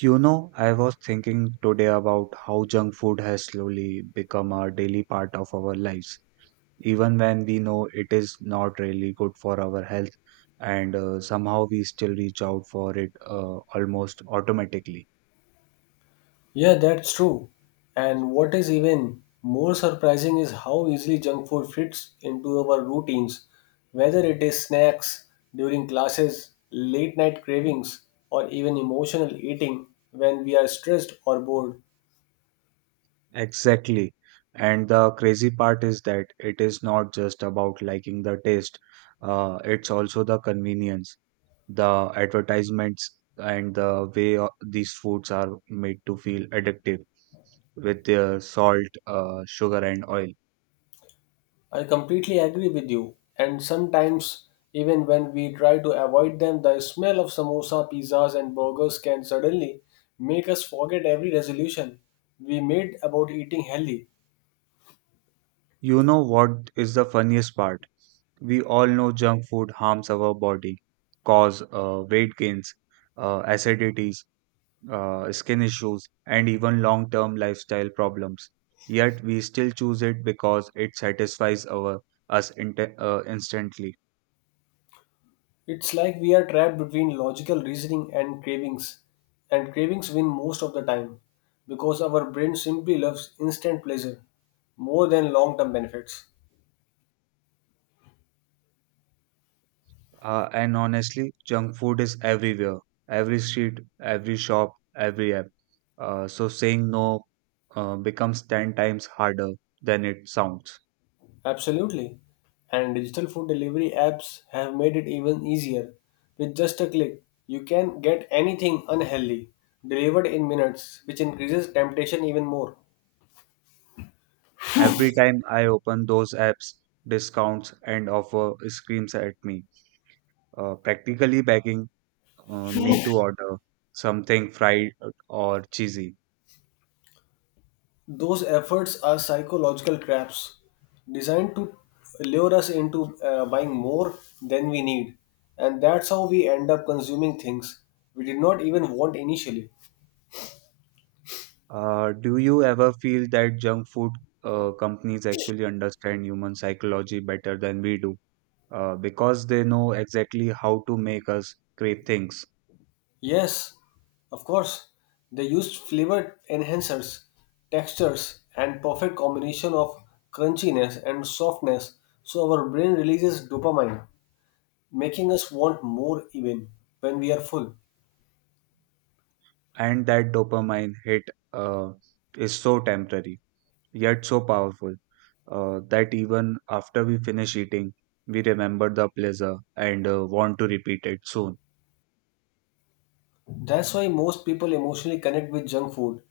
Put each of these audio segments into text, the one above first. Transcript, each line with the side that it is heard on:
right: You know, I was thinking today about how junk food has slowly become a daily part of our lives, even when we know it is not really good for our health, and somehow we still reach out for it almost automatically.
left: Yeah, that's true. And what is even more surprising is how easily junk food fits into our routines, whether it is snacks during classes, late night cravings, or even emotional eating when we are stressed or bored.
right: Exactly. And the crazy part is that it is not just about liking the taste, it's also the convenience, the advertisements, and the way these foods are made to feel addictive with salt, sugar, and oil.
left: I completely agree with you. And sometimes, even when we try to avoid them, the smell of samosa, pizzas, and burgers can suddenly make us forget every resolution we made about eating healthy.
right: You know what is the funniest part? We all know junk food harms our body, cause weight gains, acidities, skin issues, and even long term lifestyle problems. Yet we still choose it because it satisfies our us inte- instantly.
left: It's like we are trapped between logical reasoning and cravings win most of the time because our brain simply loves instant pleasure more than long term benefits.
right: And honestly, junk food is everywhere, every street, every shop, every app. So saying no becomes 10 times harder than it sounds.
left: Absolutely. And digital food delivery apps have made it even easier. With just a click, you can get anything unhealthy delivered in minutes, which increases temptation even more.
right: Every time I open those apps, discounts and offer screams at me, practically begging me to order something fried or cheesy.
left: Those efforts are psychological traps designed to lure us into buying more than we need. And that's how we end up consuming things we did not even want initially.
right: Do you ever feel that junk food companies actually understand human psychology better than we do? Because they know exactly how to make us crave things.
left: Yes, of course, they used flavor enhancers, textures, and perfect combination of crunchiness and softness so our brain releases dopamine, making us want more even when we are full.
right: And that dopamine hit uh, is so temporary, yet so powerful, that even after we finish eating, we remember the pleasure and want to repeat it soon.
left: That's why most people emotionally connect with junk food.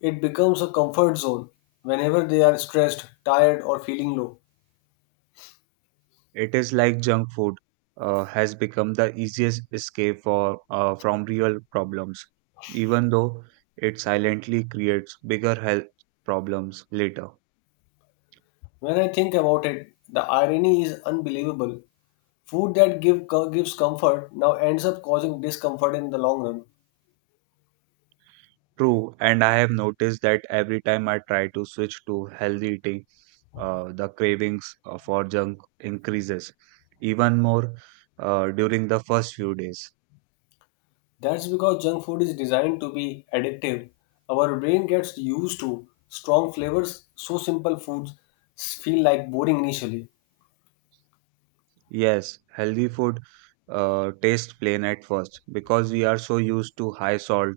left: It becomes a comfort zone whenever they are stressed, tired, or feeling low.
right: It is like junk food has become the easiest escape from real problems, even though it silently creates bigger health problems later.
left: When I think about it, the irony is unbelievable. Food that give, co- gives comfort now ends up causing discomfort in the long run.
right: True, and I have noticed that every time I try to switch to healthy eating, the cravings for junk increases even more during the first few days.
left: That's because junk food is designed to be addictive. Our brain gets used to strong flavors, so simple foods feel like boring initially.
right: Yes, healthy food tastes plain at first because we are so used to high salt,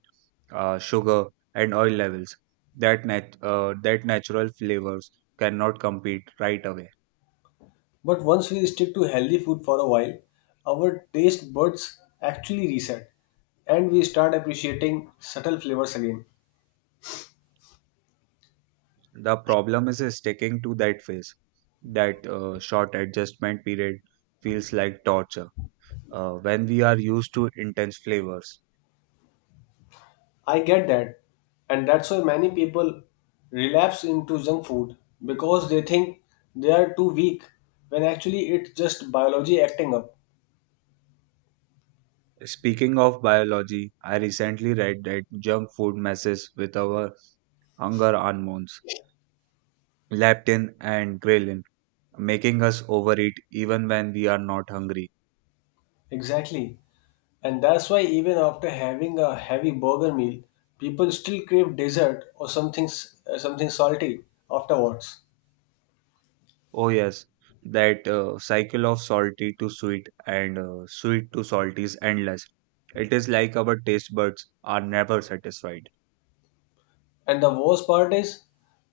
right: sugar, and oil levels that natural flavors cannot compete right away.
left: But once we stick to healthy food for a while, our taste buds actually reset and we start appreciating subtle flavors again.
right: The problem is sticking to that phase. That short adjustment period feels like torture when we are used to intense flavors.
left: I get that. And that's why many people relapse into junk food because they think they are too weak when actually it's just biology acting up.
right: Speaking of biology, I recently read that junk food messes with our hunger hormones, leptin and ghrelin, making us overeat even when we are not hungry.
left: Exactly. And that's why even after having a heavy burger meal, people still crave dessert or something salty afterwards.
right: Oh, yes, that cycle of salty to sweet and sweet to salty is endless. It is like our taste buds are never satisfied.
left: And the worst part is,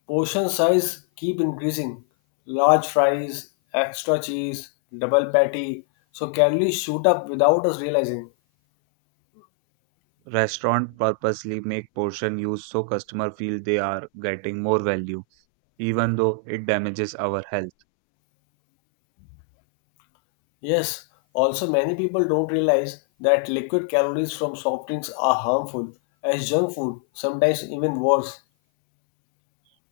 left: portion size keep increasing. Large fries, extra cheese, double patty. So calories shoot up without us realizing.
right: Restaurant purposely make portion use so customer feel they are getting more value, even though it damages our health.
left: Yes, also many people don't realize that liquid calories from soft drinks are harmful as junk food, sometimes even worse.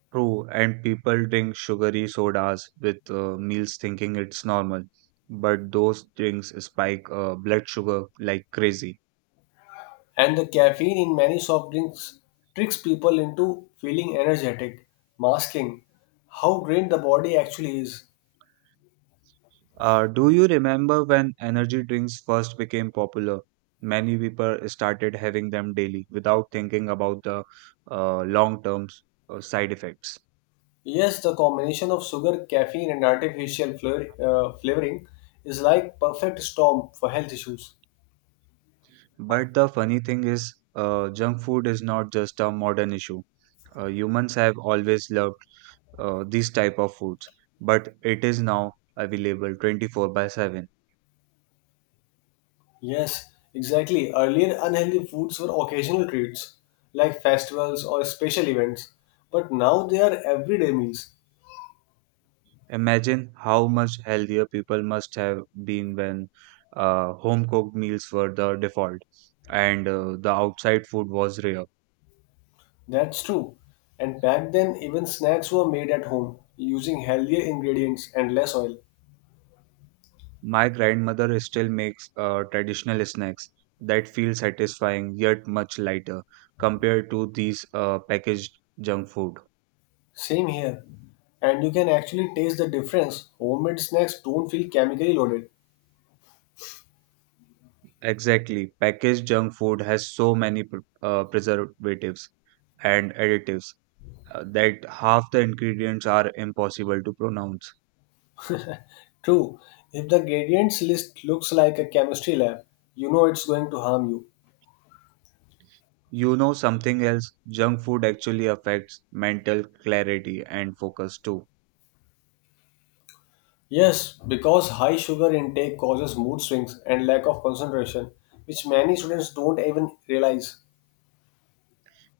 right: True, and people drink sugary sodas with meals thinking it's normal, but those drinks spike blood sugar like crazy.
left: And the caffeine in many soft drinks tricks people into feeling energetic, masking how drained the body actually is.
right: Do you remember when energy drinks first became popular? Many people started having them daily without thinking about the long-term side effects.
left: Yes, the combination of sugar, caffeine, and flavoring is like perfect storm for health issues.
right: But the funny thing is, junk food is not just a modern issue. Humans have always loved these type of foods, but it is now available 24 by 7.
left: Yes, exactly. Earlier, unhealthy foods were occasional treats, like festivals or special events, but now they are everyday meals.
right: Imagine how much healthier people must have been when home cooked meals were the default and the outside food was rare.
left: That's true. And back then, even snacks were made at home using healthier ingredients and less oil.
right: My grandmother still makes traditional snacks that feel satisfying yet much lighter compared to these packaged junk food.
left: Same here. And you can actually taste the difference. Homemade snacks don't feel chemically loaded.
right: Exactly, packaged junk food has so many preservatives and additives that half the ingredients are impossible to pronounce.
left: True, if the gradients list looks like a chemistry lab, you know it's going to harm you.
right: You know something else? Junk food actually affects mental clarity and focus too.
left: Yes, because high sugar intake causes mood swings and lack of concentration, which many students don't even realize.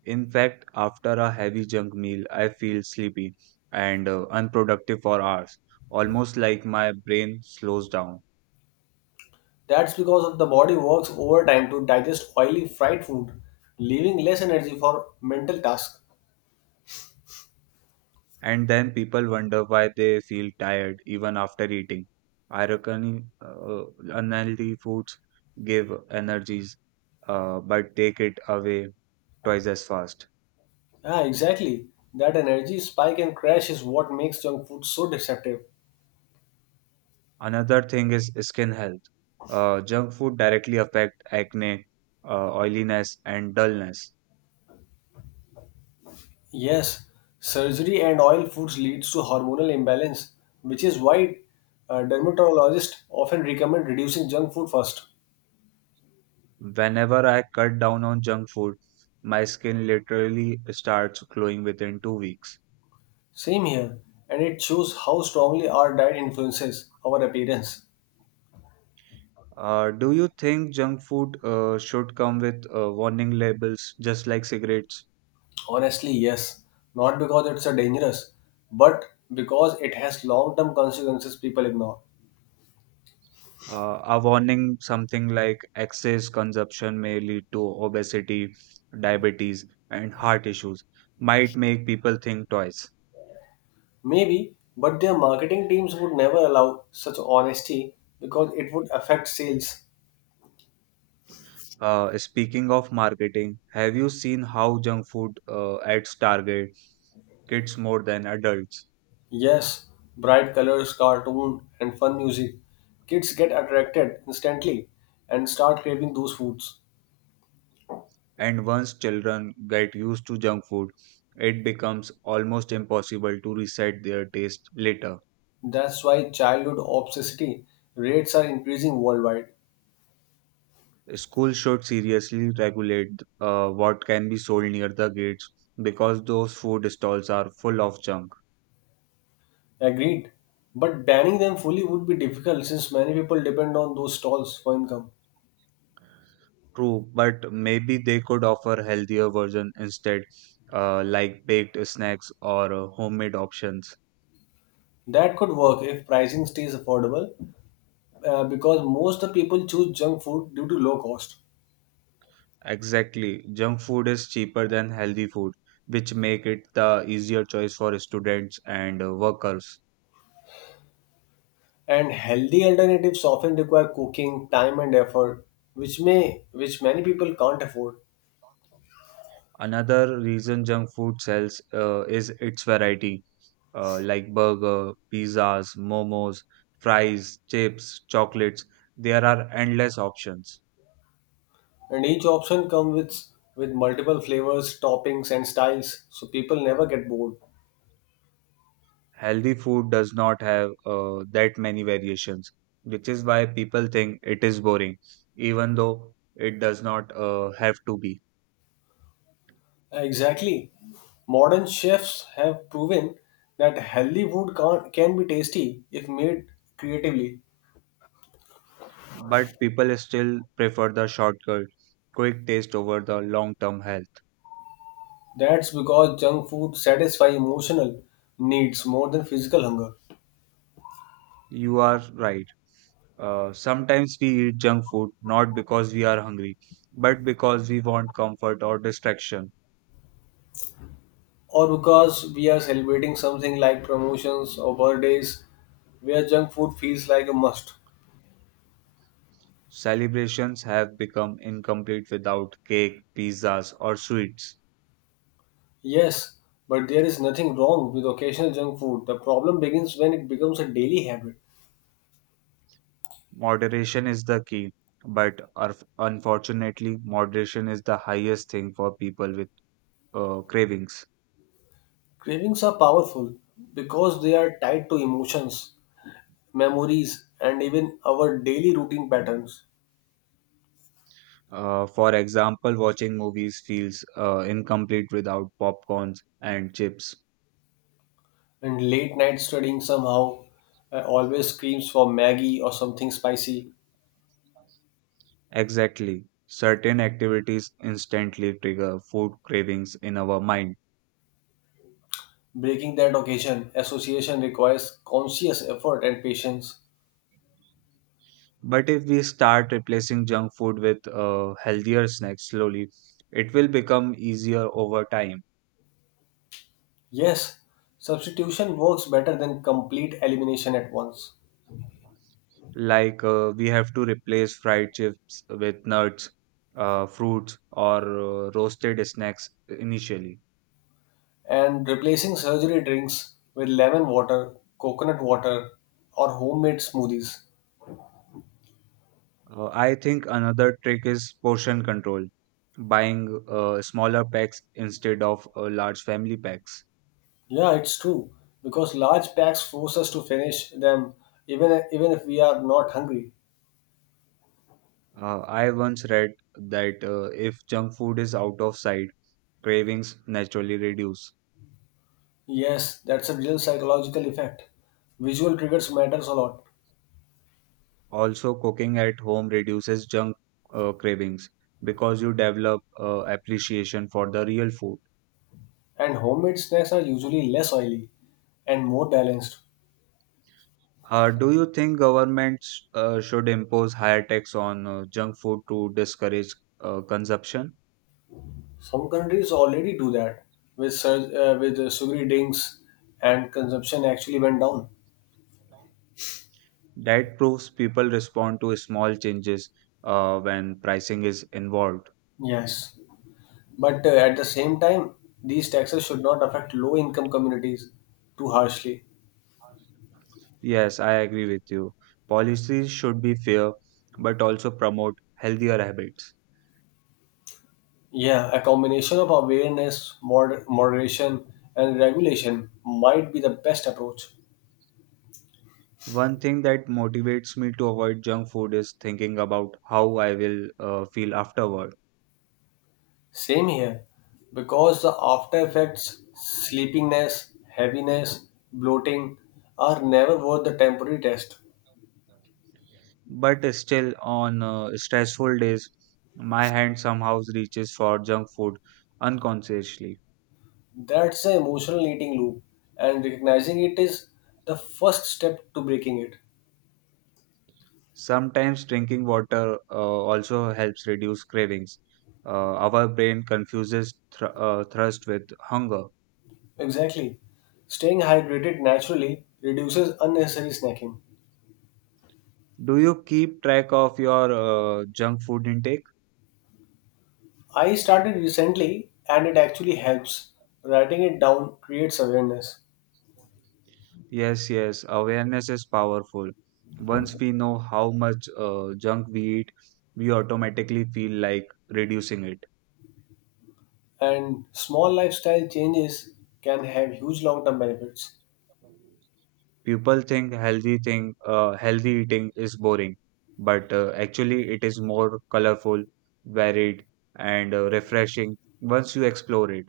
right: In fact, after a heavy junk meal, I feel sleepy and unproductive for hours, almost like my brain slows down.
left: That's because of the body works overtime to digest oily fried food, leaving less energy for mental tasks.
right: And then people wonder why they feel tired even after eating. I reckon unhealthy foods give energies, but take it away twice as fast.
left: Ah, exactly. That energy spike and crash is what makes junk food so deceptive.
right: Another thing is skin health. Junk food directly affect acne, oiliness, and dullness.
left: Yes, surgery and oil foods leads to hormonal imbalance, which is why dermatologists often recommend reducing junk food first.
right: Whenever I cut down on junk food, my skin literally starts glowing within 2 weeks.
left: Same here, and it shows how strongly our diet influences our appearance.
right: Do you think junk food should come with warning labels just like cigarettes?
left: Honestly, yes, not because it's a dangerous, but because it has long-term consequences people ignore.
right: A warning something like excess consumption may lead to obesity, diabetes, and heart issues might make people think twice.
left: Maybe, but their marketing teams would never allow such honesty because it would affect sales.
right: Speaking of marketing, have you seen how junk food ads target kids more than adults?
left: Yes, bright colors, cartoon, and fun music. Kids get attracted instantly and start craving those foods.
right: And once children get used to junk food, it becomes almost impossible to reset their taste later.
left: That's why childhood obesity rates are increasing worldwide.
right: Schools should seriously regulate what can be sold near the gates because those food stalls are full of junk.
left: Agreed. But banning them fully would be difficult since many people depend on those stalls for income.
right: True, but maybe they could offer healthier version instead, like baked snacks or homemade options.
left: That could work if pricing stays affordable because most of the people choose junk food due to low cost.
right: Exactly. Junk food is cheaper than healthy food, which make it the easier choice for students and workers.
left: And healthy alternatives often require cooking, time and effort, which many people can't afford.
right: Another reason junk food sells is its variety, like burger, pizzas, momos, fries, chips, chocolates. There are endless options.
left: And each option comes with multiple flavors, toppings, and styles, so people never get bored.
right: Healthy food does not have that many variations, which is why people think it is boring, even though it does not have to be.
left: Exactly. Modern chefs have proven that healthy food can be tasty if made creatively.
right: But people still prefer the shortcut, quick taste over the long term health.
left: That's because junk food satisfies emotional needs more than physical hunger.
right: You are right. Sometimes we eat junk food not because we are hungry, but because we want comfort or distraction.
left: Or because we are celebrating something like promotions or birthdays where junk food feels like a must.
right: Celebrations have become incomplete without cake, pizzas, or sweets.
left: Yes, but there is nothing wrong with occasional junk food. The problem begins when it becomes a daily habit.
right: Moderation is the key, but unfortunately, moderation is the highest thing for people with cravings.
left: Cravings are powerful because they are tied to emotions, memories, and even our daily routine patterns.
right: For example, watching movies feels incomplete without popcorns and chips.
left: And late night studying somehow always screams for Maggie or something spicy.
right: Exactly. Certain activities instantly trigger food cravings in our mind.
left: Breaking that occasion association requires conscious effort and patience.
right: But if we start replacing junk food with healthier snacks slowly, it will become easier over time.
left: Yes, substitution works better than complete elimination at once.
right: Like we have to replace fried chips with nuts, fruits, or roasted snacks initially.
left: And replacing surgery drinks with lemon water, coconut water, or homemade smoothies.
right: I think another trick is portion control, buying smaller packs instead of large family packs.
left: Yeah, it's true because large packs force us to finish them even if we are not hungry.
right: I once read that if junk food is out of sight, cravings naturally reduce.
left: Yes, that's a real psychological effect. Visual triggers matters a lot,
right: Also, cooking at home reduces junk cravings because you develop appreciation for the real food.
left: and homemade snacks are usually less oily and more balanced.
right: Do you think governments should impose higher tax on junk food to discourage consumption?
left: Some countries already do that with sugary drinks, and consumption actually went down.
right: That proves people respond to small changes when pricing is involved.
left: Yes. But at the same time, these taxes should not affect low income communities too harshly.
right: Yes, I agree with you. Policies should be fair but also promote healthier habits.
left: Yeah, a combination of awareness, moderation, and regulation might be the best approach.
right: One thing that motivates me to avoid junk food is thinking about how I will feel afterward.
left: Same here, because the after effects, sleepiness, heaviness, bloating, are never worth the temporary test.
right: But still, on stressful days, my hand somehow reaches for junk food unconsciously.
left: That's the emotional eating loop, and recognizing it is the first step to breaking it.
right: Sometimes drinking water also helps reduce cravings. Our brain confuses thirst with hunger.
left: Exactly. Staying hydrated naturally reduces unnecessary snacking.
right: Do you keep track of your junk food intake?
left: I started recently and it actually helps. Writing it down creates awareness,
right: Yes, yes, awareness is powerful. Once we know how much junk we eat, we automatically feel like reducing it.
left: and small lifestyle changes can have huge long term benefits.
right: People think healthy eating is boring, but actually it is more colorful, varied, and refreshing once you explore it.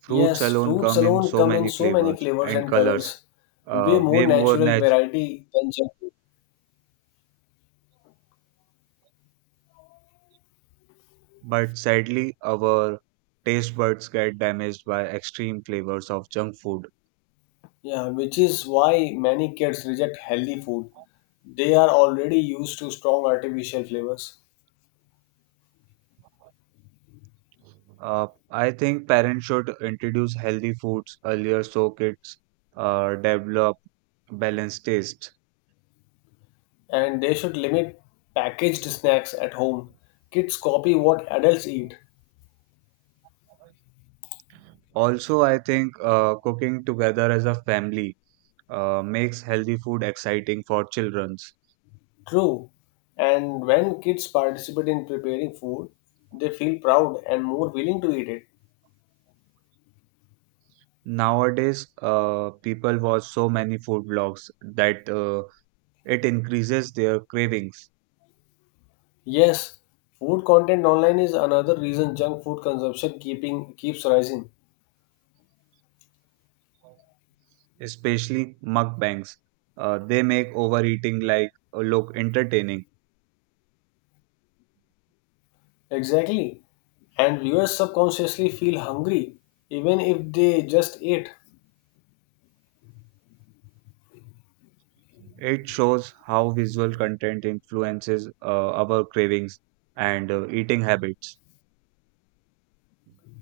right: Fruits
left: Yes,
right: alone
left: fruits
right: come in
left: alone
right: so
left: come
right: many
left: in so
right: flavors
left: many flavors
right: and
left: and
right: colors,
left: colors, way
right: uh, way
left: more
right: more
left: natural
right: nat-
left: variety than junk food.
right: but sadly our taste buds get damaged by extreme flavors of junk food.
left: Yeah, which is why many kids reject healthy food. They are already used to strong artificial flavors.
right: I think parents should introduce healthy foods earlier so kids develop balanced taste.
left: And they should limit packaged snacks at home. Kids copy what adults eat.
right: Also, I think cooking together as a family makes healthy food exciting for childrens.
left: True. And when kids participate in preparing food, they feel proud and more willing to eat it.
right: Nowadays, people watch so many food blogs that it increases their cravings,
left: Yes, food content online is another reason junk food consumption keeping keeps rising.
right: especially mukbangs. They make overeating look entertaining.
left: Exactly. And viewers subconsciously feel hungry even if they just ate.
right: It shows how visual content influences our cravings and eating habits.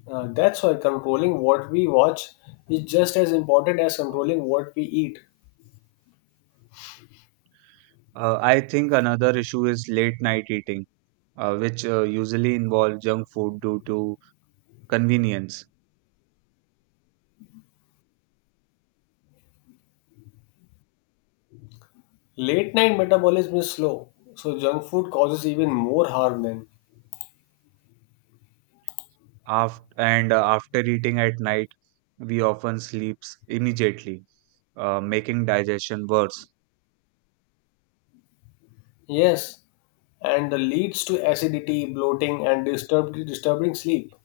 left: That's why controlling what we watch is just as important as controlling what we eat.
right: I think another issue is late night eating which usually involve junk food due to convenience.
left: Late night metabolism is slow, so junk food causes even more harm then.
right: After eating at night, we often sleeps immediately, making digestion worse.
left: Yes, and leads to acidity, bloating, and disturbing sleep.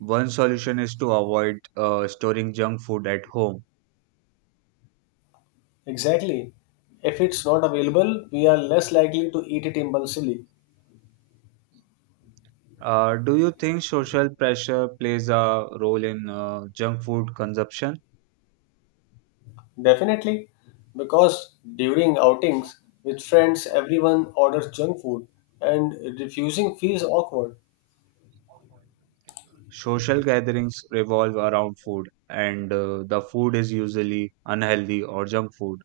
right: One solution is to avoid storing junk food at home.
left: Exactly. If it's not available, we are less likely to eat it impulsively.
right: Do you think social pressure plays a role in junk food consumption?
left: Definitely, because during outings with friends, everyone orders junk food, and refusing feels awkward.
right: Social gatherings revolve around food, and the food is usually unhealthy or junk food.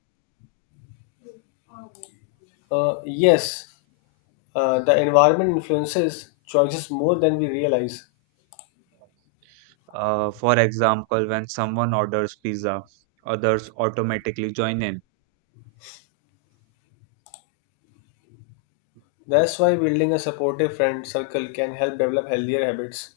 left: Yes, the environment influences choices more than we realize.
right: For example, when someone orders pizza, others automatically join in.
left: That's why building a supportive friend circle can help develop healthier habits.